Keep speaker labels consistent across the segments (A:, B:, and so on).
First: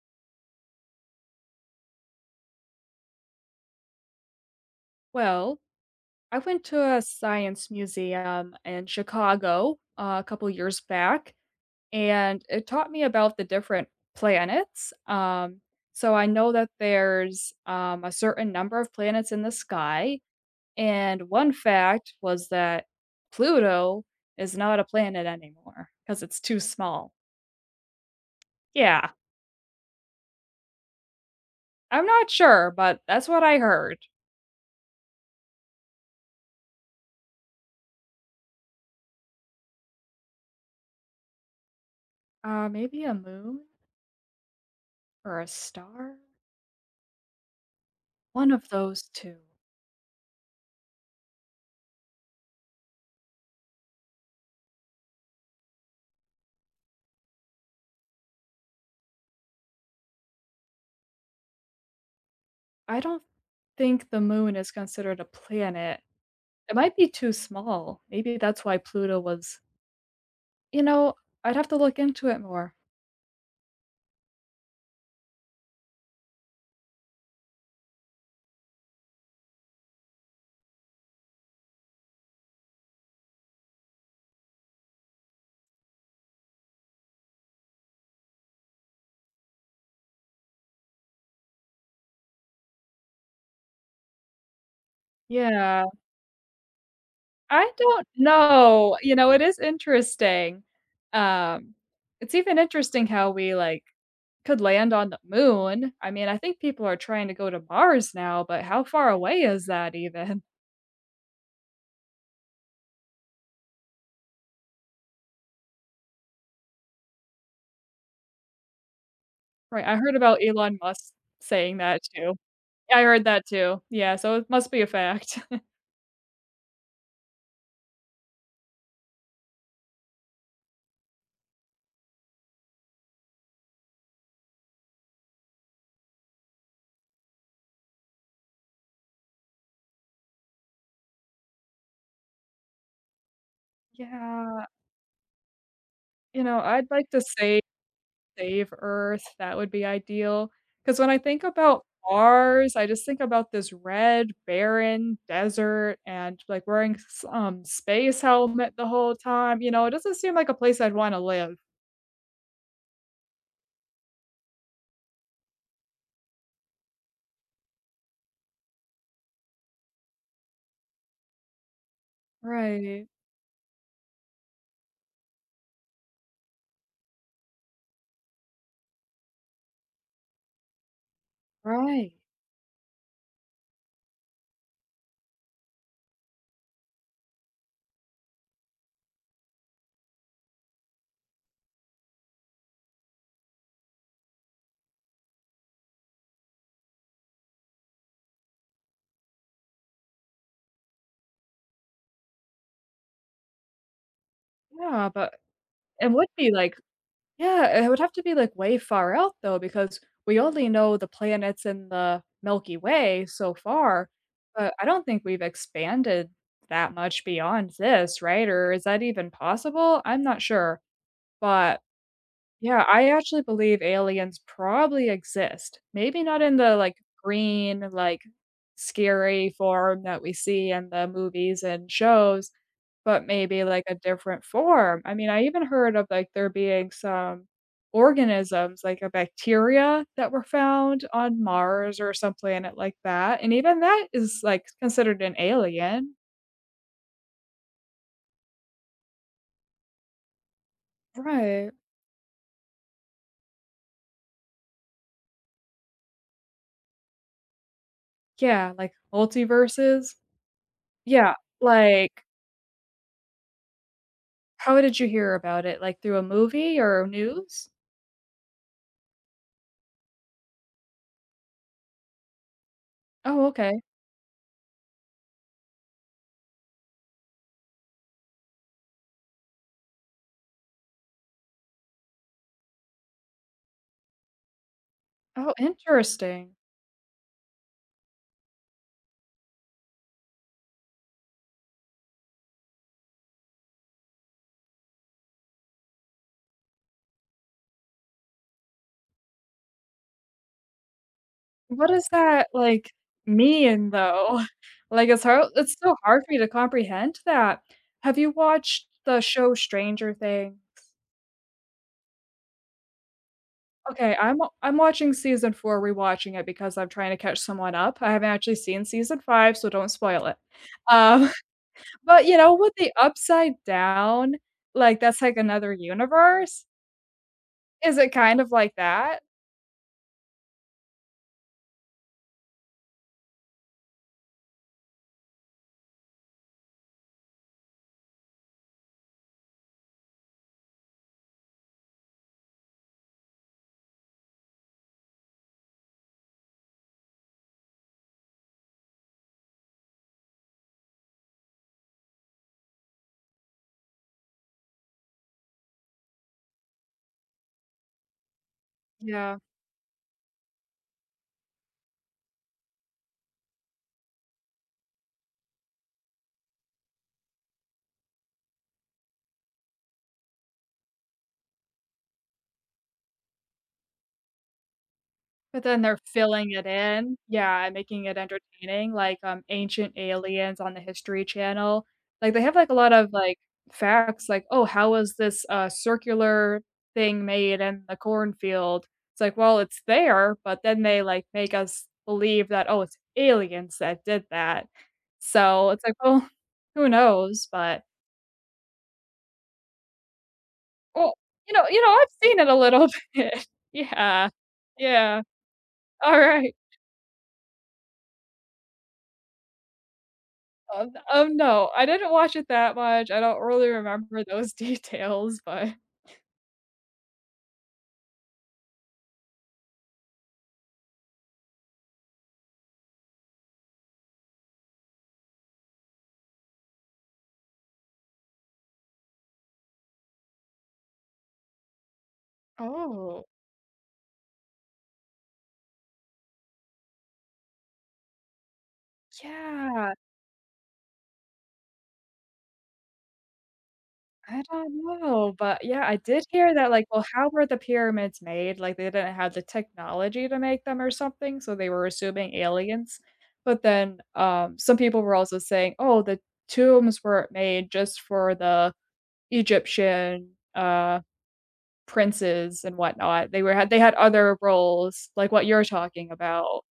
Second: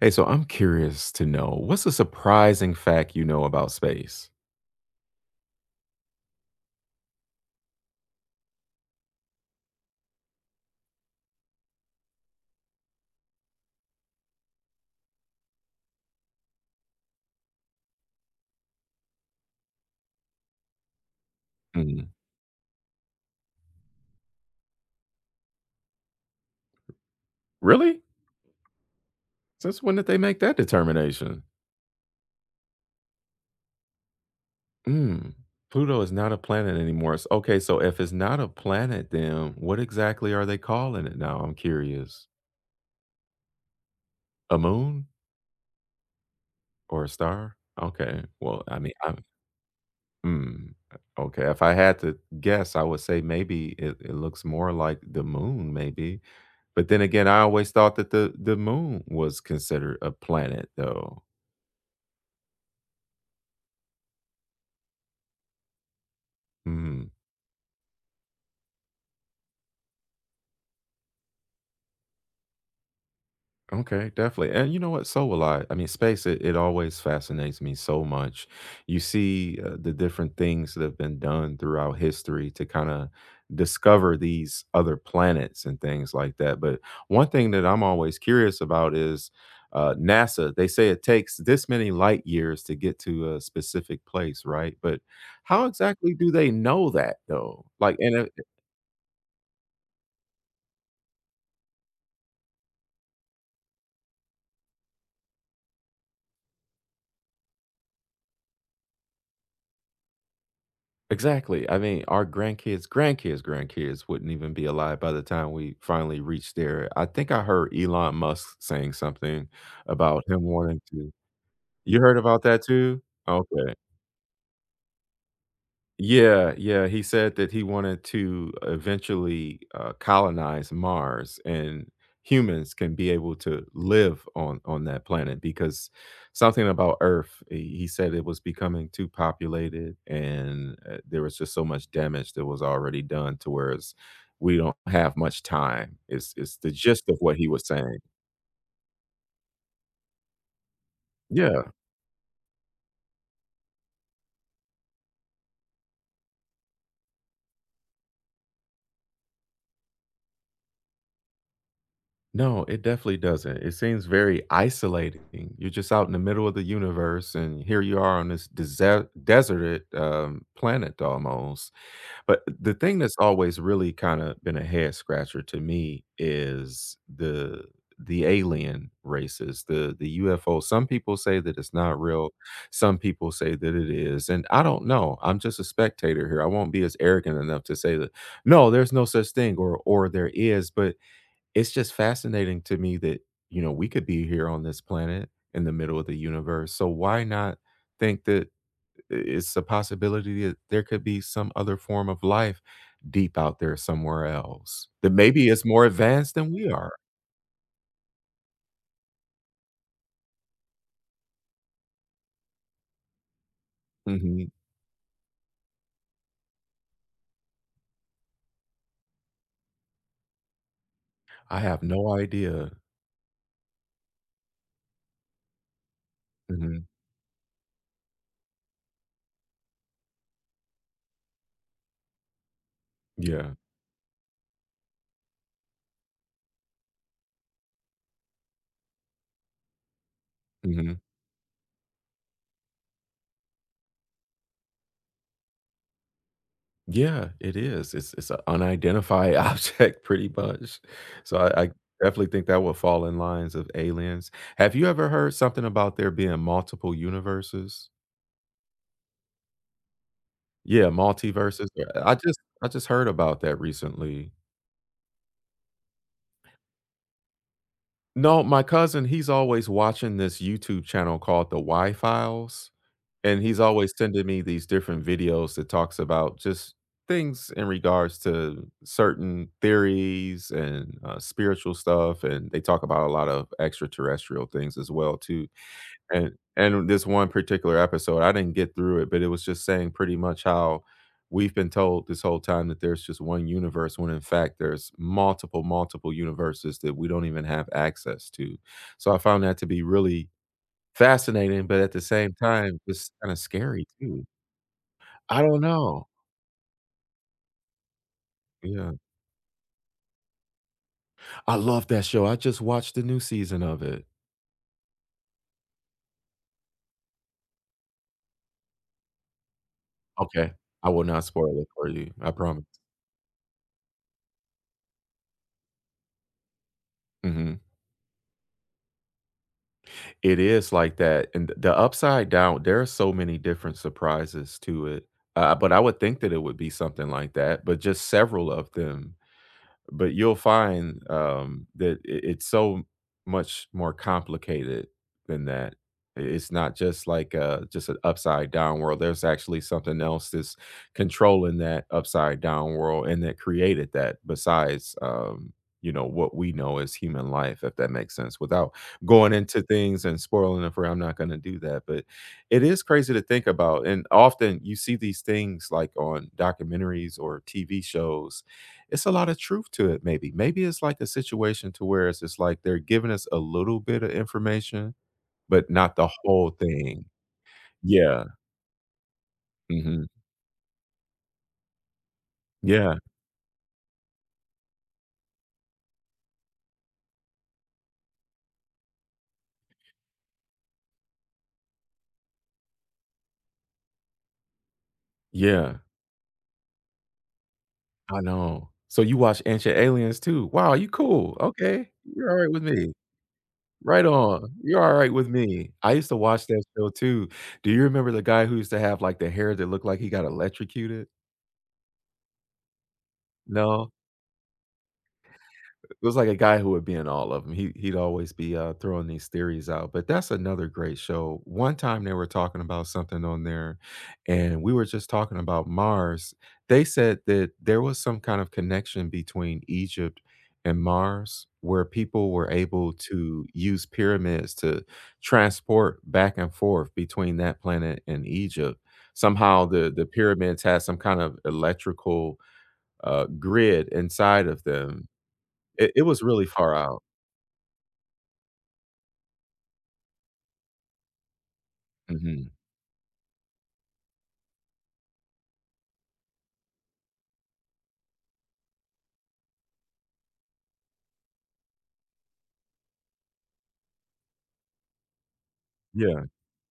A: Hey, so I'm curious to know what's a surprising fact you know about space?
B: Well, I went to a science museum in Chicago, a couple years back, and it taught me about the different planets. So I know that there's a certain number of planets in the sky, and one
A: Mm.
B: fact was that Pluto is not a planet anymore because it's too small.
A: Really?
B: Yeah,
A: Since when did they make that determination?
B: I'm not sure, but that's what I heard.
A: Mm. Pluto is not a planet anymore. Okay, so if it's not a planet, then what exactly are they calling it now? I'm curious.
B: Maybe a moon
A: A moon
B: or a star?
A: or a star? Okay.
B: One
A: Well,
B: of
A: I mean,
B: those
A: I'm.
B: two.
A: Mm, okay, if I had to guess, I would say maybe it looks more like the moon, maybe. But then again, I always thought that the moon was considered a planet, though.
B: I don't think the moon is considered a planet. It might be
A: Mm,
B: too small. Maybe that's why Pluto was you know, I'd have to look into it more.
A: okay, definitely. And you know what? So will I. I mean, space, it always fascinates me so much. You see the different things that have been done throughout history to kind of discover these other planets and things like that. But one thing that I'm always curious about is NASA. They say it takes this many light years to get to a specific place, right? But how
B: Yeah.
A: exactly do they know that though?
B: I
A: Like,
B: don't
A: and
B: know. You know, it is interesting. Um, it's even interesting how we, like, could land on the moon. I mean, I think people are trying to go to Mars now, but how far away is that even?
A: exactly. I mean, our grandkids, grandkids, grandkids wouldn't even be alive by the time we finally reach there. I think I heard Elon Musk saying something
B: Right, I heard
A: about
B: about
A: him
B: Elon
A: wanting
B: Musk
A: to
B: saying that
A: you heard
B: too.
A: about that
B: I
A: too?
B: heard that
A: Okay.
B: too. Yeah, so it must be a fact.
A: Yeah, yeah, he said that he wanted to eventually, colonize Mars, and humans can be able to live on that planet because something about Earth, he said it was becoming too populated, and, there was just so much damage that was already done to whereas we
B: Yeah.
A: don't have much time, it's
B: You
A: it's
B: know,
A: the
B: I'd
A: gist
B: like
A: of
B: to
A: what he
B: say
A: was saying.
B: save Earth, that would be ideal. Because when I think
A: Yeah.
B: about Mars, I just think about this red, barren desert and, like, wearing s space helmet the whole time, you know, it doesn't seem like a place I'd wanna live.
A: No, it definitely doesn't. It seems very isolating. You're just out in the middle of the universe, and here you are on this deserted planet almost. But the thing
B: Right,
A: that's always really kind of been a head scratcher to me is the alien races, the UFO. Some people say that it's not
B: right.
A: real. Some people say that it is, and I don't know. I'm just a spectator here. I won't be as arrogant enough to say that no, there's no such thing, or there is, but it's just fascinating to me that, you know, we could be here on this planet in the middle of the universe. So why not think that it's a possibility that there could be some other form of life deep out there somewhere else
B: Yeah,
A: that
B: but
A: maybe is more
B: it would
A: advanced
B: be,
A: than we
B: like,
A: are?
B: yeah, it would have to be, like, way far out, though, because we only know the planets in the Milky Way so far,
A: Mhm.
B: but I don't think we've expanded that much beyond this, right? Or is that even possible? I'm not sure,
A: I
B: but,
A: have no idea.
B: yeah, I actually believe aliens probably exist. Maybe not in the,
A: Mhm.
B: like, green, like, scary form that we see in the movies and shows, but
A: Yeah.
B: maybe, like, a different form. I mean, I even heard of, like, there being some organisms, like a bacteria that were
A: Mhm.
B: found on Mars or some planet like that, and even that is, like, considered an alien.
A: Yeah, it is. It's an unidentified object pretty much. So I
B: Right.
A: definitely think that would fall in lines of aliens. Have you ever heard something about there being multiple universes?
B: Yeah, like, multiverses.
A: Yeah,
B: Yeah,
A: multiverses. Yeah, I
B: like,
A: just I just heard about that recently.
B: how did you hear about it? Like, through a movie or news?
A: No, my cousin, he's always watching this YouTube channel called The Y Files. And
B: Oh,
A: he's
B: okay.
A: always sending me these different videos that talks about just things in regards to certain theories and, spiritual stuff, and they talk about a lot of extraterrestrial things as well too.
B: Oh,
A: And
B: interesting.
A: and this one particular episode, I didn't get through it, but it was just saying pretty much how we've been told this whole time that there's just one universe when in fact there's multiple, multiple universes that we don't even have access to. So I found that to be really fascinating, but
B: What
A: at the
B: does
A: same
B: that,
A: time,
B: like,
A: it's kinda scary
B: mean,
A: too.
B: though? Like,
A: I don't
B: it's so
A: know.
B: hard for me to comprehend that. Have you watched
A: Yeah.
B: the show Stranger Things?
A: I love that show, I just watched the new season of it.
B: Okay, I'm watching season 4, rewatching it because I'm trying to catch someone up. I haven't actually seen season 5, so don't spoil it.
A: Okay. I will not
B: Um,
A: spoil it for you,
B: but,
A: I
B: you know, with
A: promise.
B: the upside down, like, that's, like, another universe?
A: Mhm.
B: Is it kind of like that?
A: It is like that, and the Upside Down, there are so many different surprises to it, but I would think that it would be something like that, but just several of them but you'll find that it's so much more complicated than that. It's not just like just an upside down world. There's actually something else that's controlling that upside down world and that created that. Besides, you know what we know as human life, if that makes sense. Without going
B: Yeah.
A: into things and spoiling it for, I'm not going to do that. But it is crazy to think about, and often you see these things like on documentaries or TV shows it's a lot of truth to it maybe maybe it's like a situation to where it's just like they're giving us a little bit of information
B: But
A: but
B: then
A: not
B: they're
A: the
B: filling
A: whole
B: it
A: thing
B: in, yeah, and making it
A: yeah
B: entertaining, like, Ancient
A: mhm
B: Aliens on the History Channel. Like, they have, like, a lot
A: yeah
B: of, like, facts, like, "Oh, how was this, circular thing made in the cornfield?" It's like, "Well, it's there," but then they, like, make us believe that, "Oh, it's aliens that did that." So,
A: yeah
B: it's like, well, who knows, but
A: I know so you watch Ancient Aliens too wow you
B: well,
A: cool
B: you know,
A: okay
B: I've
A: you're
B: seen it
A: alright
B: a
A: with
B: little
A: me
B: bit.
A: right
B: Yeah.
A: on you're alright
B: Yeah.
A: with me I used to watch
B: Alright.
A: that show too do you remember the guy who used to have like the hair that looked like he got electrocuted
B: No, I didn't watch it that much, I don't really
A: no
B: remember those details, but
A: it was like a guy who would be in all of them. He'd always be, throwing these theories out, but that's another great show. One time they were talking about something on there, and we were just talking about Mars. They said that there was some kind of connection between Egypt and Mars, where people were able
B: oh,
A: to use pyramids to transport back and forth between that planet and Egypt. Somehow
B: yeah,
A: the pyramids had some kind of electrical, grid
B: I
A: inside of
B: don't
A: them
B: know, but, yeah,
A: it
B: I
A: it was
B: did
A: really
B: hear that,
A: far
B: like,
A: out.
B: well, how were the pyramids made? Like, they didn't have the technology to make them or something, so they were assuming
A: Mhm.
B: aliens, but then, some people were also saying, "Oh, the tombs were made just for the Egyptian, uh, princes and whatnot." They were had they had other roles, like what you're talking
A: Yeah,
B: about.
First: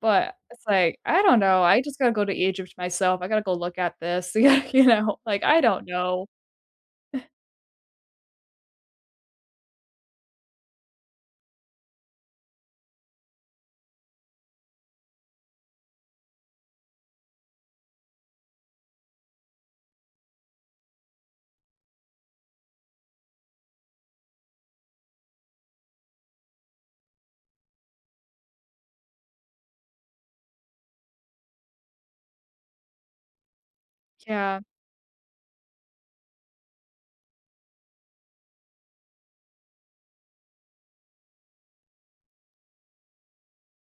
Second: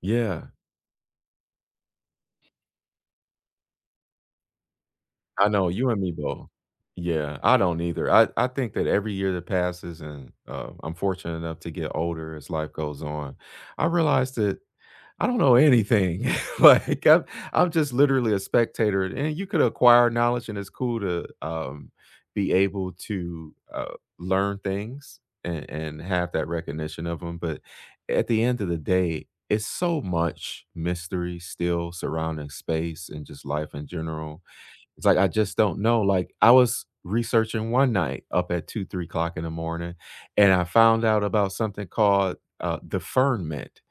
B: But
A: yeah.
B: it's like, I don't know, I just gotta go to Egypt myself, I gotta go look at this, yeah, you know, like,
A: I
B: I
A: know,
B: don't
A: you and me
B: know.
A: both. Yeah, I don't either. I think that every year that passes and, I'm fortunate enough to get older as life goes on, I realize that I don't know anything. Like, I'm just literally a spectator, and you could acquire knowledge, and it's cool to, be able to, learn things and have that recognition of them. But at the end of the day, it's so much mystery still surrounding space and just life in general.
B: Yeah.
A: It's like, I just don't know, like, I was researching one night up at 2, 3 o'clock in the morning, and I found out about something called, deferment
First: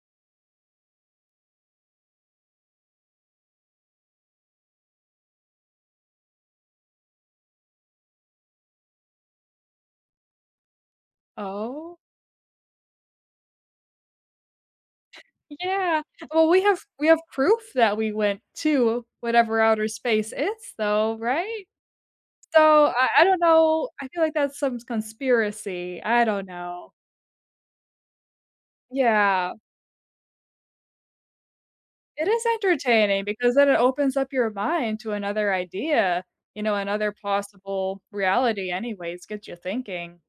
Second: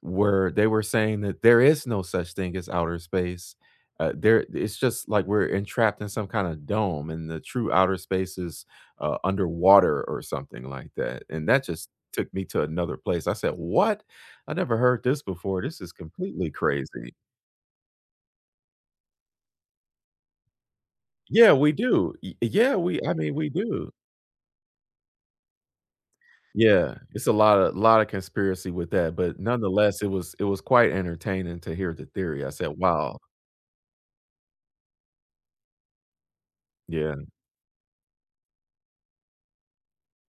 A: where they were saying that there is no such thing as outer space. There, it's just like we're entrapped in some kind of dome, and the true outer space is underwater or something like that. And that just
B: Oh?
A: took me to another place. I said, "What? I never heard this before. This is
B: Yeah. Well,
A: completely
B: we
A: crazy."
B: have proof that we went to whatever outer space is, though,
A: Yeah,
B: right?
A: we do. Yeah,
B: So,
A: we. I
B: I
A: mean,
B: don't
A: we
B: know,
A: do.
B: I feel like that's some conspiracy, I don't know.
A: Yeah, it's a lot of conspiracy with that, but
B: Yeah.
A: nonetheless, it was quite entertaining to hear the
B: It
A: theory.
B: is
A: I said, "Wow,
B: entertaining because then it opens up your mind to another idea, you know, another
A: yeah."
B: possible reality anyways, gets you thinking.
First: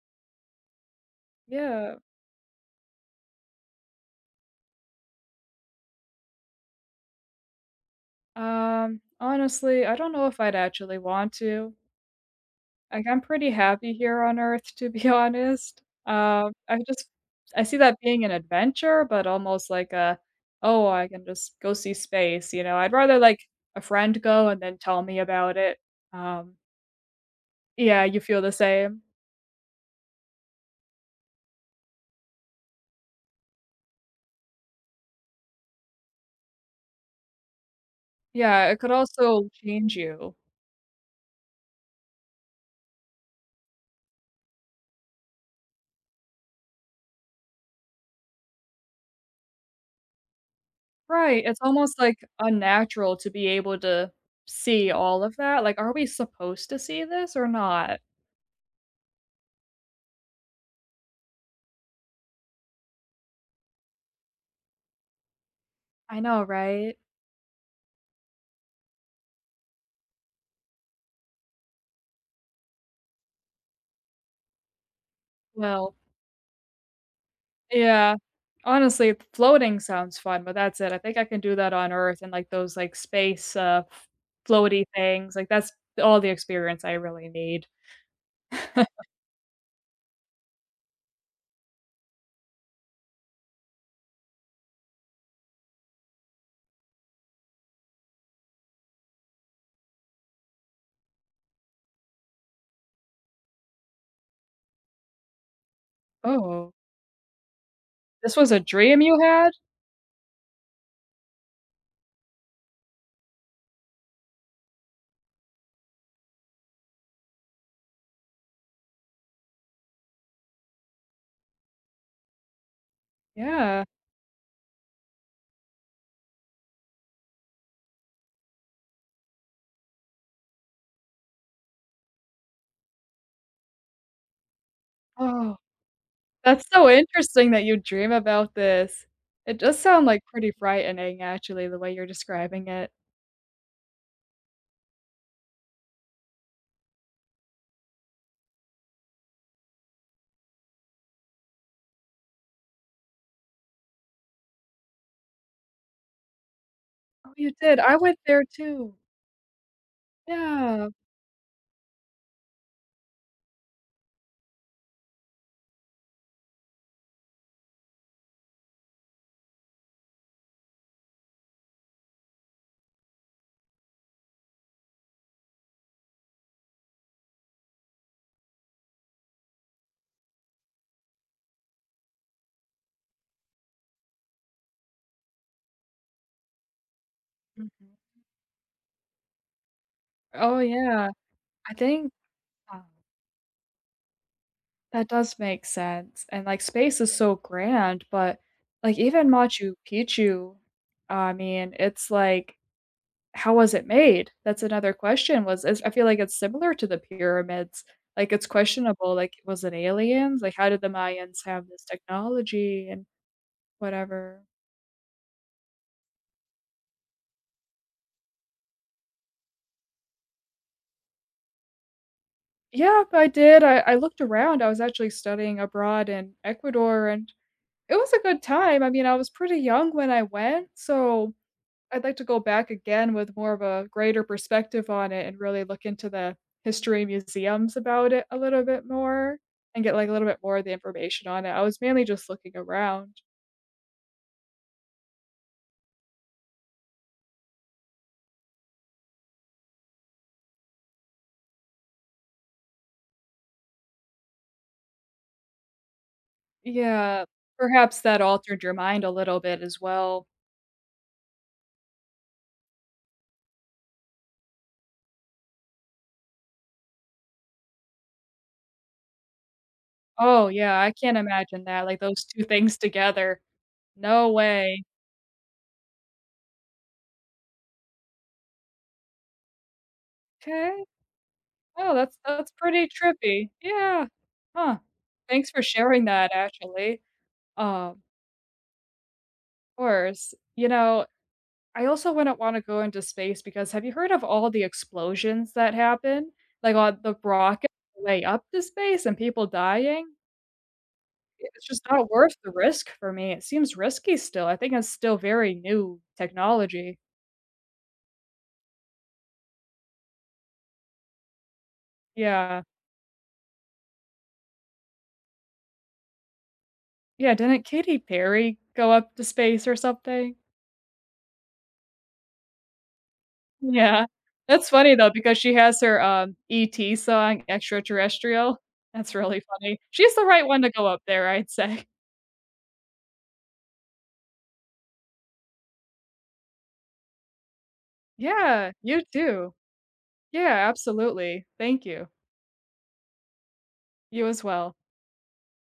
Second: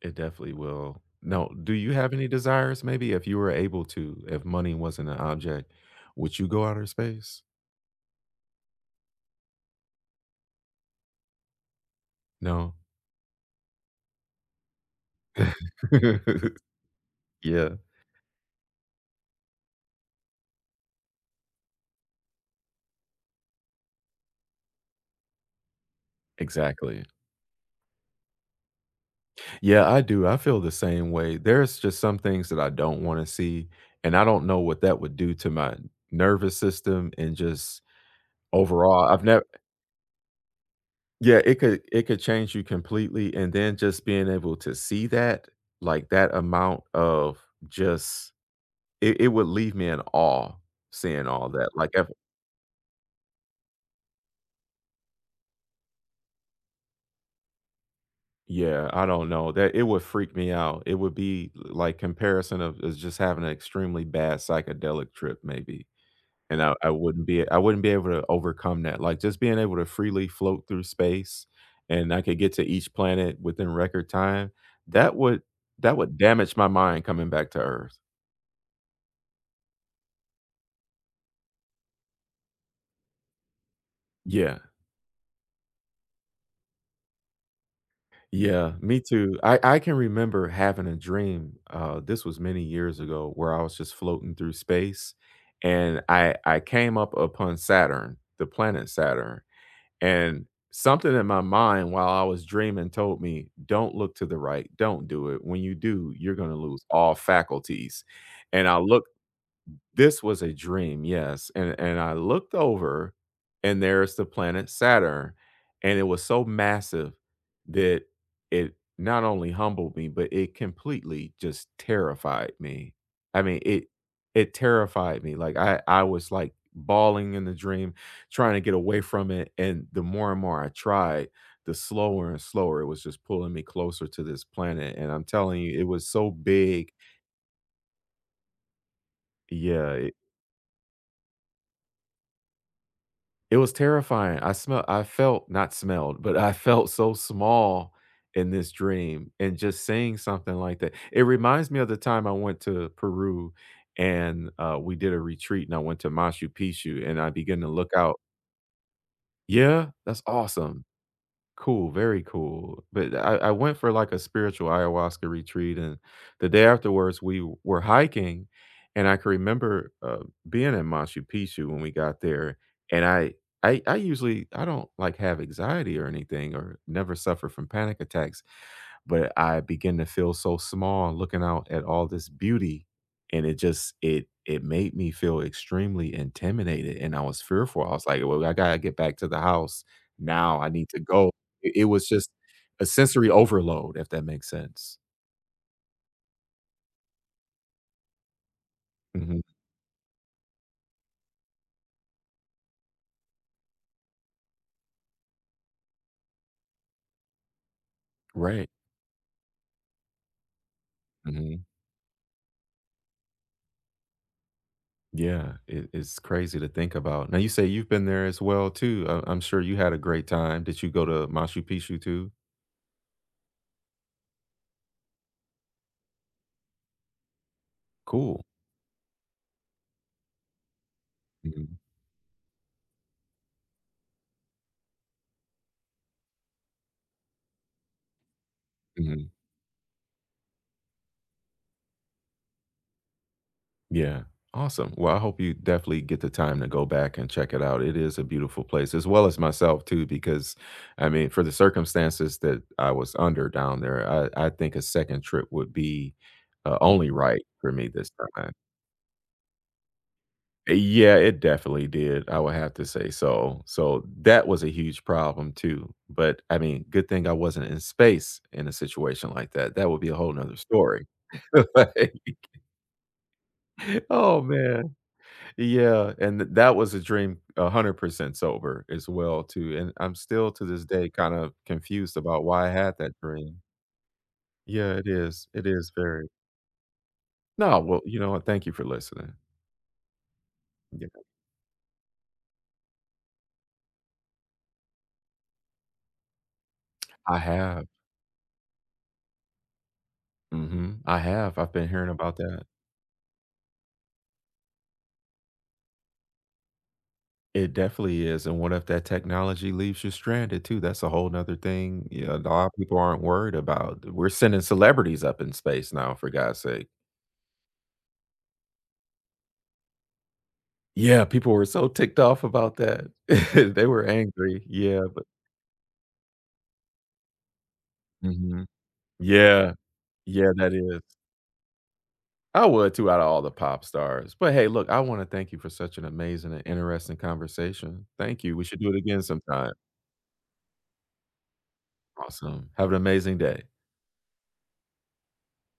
A: It definitely will. No, do you
B: Yeah.
A: have any desires maybe if you were able to, if money wasn't an object, would you go outer space?
B: Honestly, I don't know if I'd actually want to.
A: No?
B: Like, I'm pretty happy here on Earth, to be honest. I just I see
A: Yeah,
B: that being an adventure, but almost like a, "Oh, I can just go see space," you know? I'd rather, like, a friend go and then tell me about it. Um.
A: exactly.
B: Yeah, you feel the same?
A: Yeah, I do, I feel the same way. There's just some things that I don't wanna see, and I don't know what that would do to my nervous system and just
B: Yeah, it could
A: overall, I've never.
B: also change you.
A: Yeah, it could change you completely, and then just being able to see that, like, that amount of just it it would leave me in awe seeing
B: Right,
A: all
B: it's
A: that, like,
B: almost,
A: if
B: like, unnatural to be able to see all of that, like, are we supposed to see this or not?
A: yeah, I don't know, that it would freak me out. It would be like comparison of is just having an extremely bad psychedelic trip maybe,
B: I know,
A: and I
B: right?
A: wouldn't be I wouldn't be able to overcome that, like, just being able to freely float through space and I could get to each planet within record time, that would
B: Well,
A: that would damage my mind coming back to Earth.
B: yeah. Honestly, floating sounds fun, but that's it. I think I can do that on Earth and, like, those, like, space, f
A: Yeah.
B: floaty things, like, that's all the experience I really need.
A: Yeah, me too. I can remember having a dream, this was many years ago, where I was just floating through space, and I came up upon Saturn, the planet Saturn, and something in my mind while I was dreaming told me, "Don't look to the right, don't do it. When you do, you're gonna
B: Oh,
A: lose all faculties."
B: this was a
A: And I
B: dream
A: looked
B: you had?
A: this was a dream, yes, and I looked over, and there's the planet Saturn, and it was so massive that it not only humbled me, but it completely just terrified me. I mean,
B: Yeah.
A: it terrified me, like, I was, like, bawling in the dream, trying to get away from it, and the more and more I tried, the slower and slower it was just pulling me closer to this planet, and I'm
B: Oh,
A: telling you, it was so
B: that's so
A: big
B: interesting that you dream about this. It does sound,
A: yeah,
B: like, pretty frightening, actually, the way you're describing it.
A: it was terrifying. I smell I felt not smelled, but I felt so small in this dream, and just saying something like that it reminds me of the time I went to Peru, and, we did a retreat, and I went to Machu Picchu, and I
B: Oh, you
A: began to
B: did?
A: look
B: I went
A: out
B: there too.
A: yeah, that's awesome.
B: Yeah.
A: Cool, very cool. But I went for like a spiritual ayahuasca retreat, and the day afterwards, were hiking, and I can remember being in Machu Picchu when we got there. And I usually I don't like have anxiety or anything, or never suffer from panic attacks, but I begin to feel so small looking out at all this beauty, and it just it made me feel extremely intimidated, and I was fearful. I
B: Mhm.
A: was like, well, I gotta get back to the house
B: Oh,
A: now. I need to
B: yeah.
A: go it
B: I
A: it was
B: think,
A: just
B: um
A: a sensory overload, if that makes sense.
B: That does make sense, and, like, space is so grand, but, like, even
A: Mhm.
B: Machu Picchu, I mean, it's like, how was it made? That's another question, was is I feel like it's similar to the pyramids, like, it's
A: Right.
B: questionable, like, was it aliens? Like, how did the Mayans
A: Mhm.
B: have this technology and whatever?
A: Yeah, it's crazy to think about. Now you say you've been there as well too. I'm sure you had a great time. Did you go to Machu Picchu too?
B: Yeah, I did, I looked around, I was actually studying abroad in Ecuador, and it was a good
A: Cool.
B: time, I mean, I was pretty young when I went, so
A: Mhm.
B: I'd like to go back again with more of a greater perspective on it and really look into the history museums about it a little bit
A: Mhm.
B: more and get, like, a little bit more of the information on it. I was mainly just looking around.
A: Yeah. Awesome. Well, I hope you definitely get the time to go back and check it out. It is a beautiful place as well as myself too, because I mean, for the circumstances that I was under down there, I think a second trip would be, only
B: Yeah,
A: right for me
B: perhaps
A: this
B: that
A: time.
B: altered your mind a little bit as well.
A: Yeah, it definitely did, I would have to say so. So, that was a huge problem too, but, I mean, good thing I wasn't in space in a situation like that, that would be a whole
B: Oh,
A: 'nother
B: yeah, I
A: story.
B: can't imagine that, like,
A: Like,
B: those 2 things together. No
A: oh,
B: way.
A: man. Yeah, and th that was a dream 100% sober as well too, and I'm still to
B: Okay.
A: this day kinda
B: Oh,
A: confused about
B: that's
A: why I
B: pretty
A: had that
B: trippy.
A: dream.
B: Yeah. Huh.
A: Yeah,
B: Thanks for
A: it is
B: sharing
A: very
B: that, actually. Um,
A: no,
B: of
A: well, you know what, thank you for listening.
B: course. You know,
A: Yeah,
B: I also wouldn't wanna go into space because have you heard of all the explosions that happen? Like, on the
A: I
B: rocket
A: have.
B: way up to space and people dying?
A: Mhm, I have,
B: It's
A: I've
B: just
A: been
B: not
A: hearing
B: worth
A: about
B: the
A: that.
B: risk for me. It seems risky still. I think it's still very new technology.
A: It definitely is, and what if that technology leaves you stranded too? That's a whole 'nother thing, you know, a
B: Yeah.
A: lot of people aren't worried about. We're sending celebrities up in space now, for God's sake.
B: Yeah, didn't Katy Perry go up to space or something?
A: Yeah, people were so ticked off about that. They were
B: Yeah.
A: angry.
B: That's funny
A: Yeah.
B: though because she has her, ET song, Extraterrestrial.
A: Mhm.
B: That's really
A: Yeah.
B: funny. She's the right
A: Yeah,
B: one to
A: that
B: go
A: is.
B: up there, I'd say.
A: I would too, out of all the pop stars. But hey, look, I wanna thank you for such an amazing and interesting conversation. Thank you. We
B: Yeah,
A: should do it
B: you
A: again
B: too.
A: sometime.
B: Yeah, absolutely. Thank you.
A: Awesome. Have an amazing day.
B: You as well.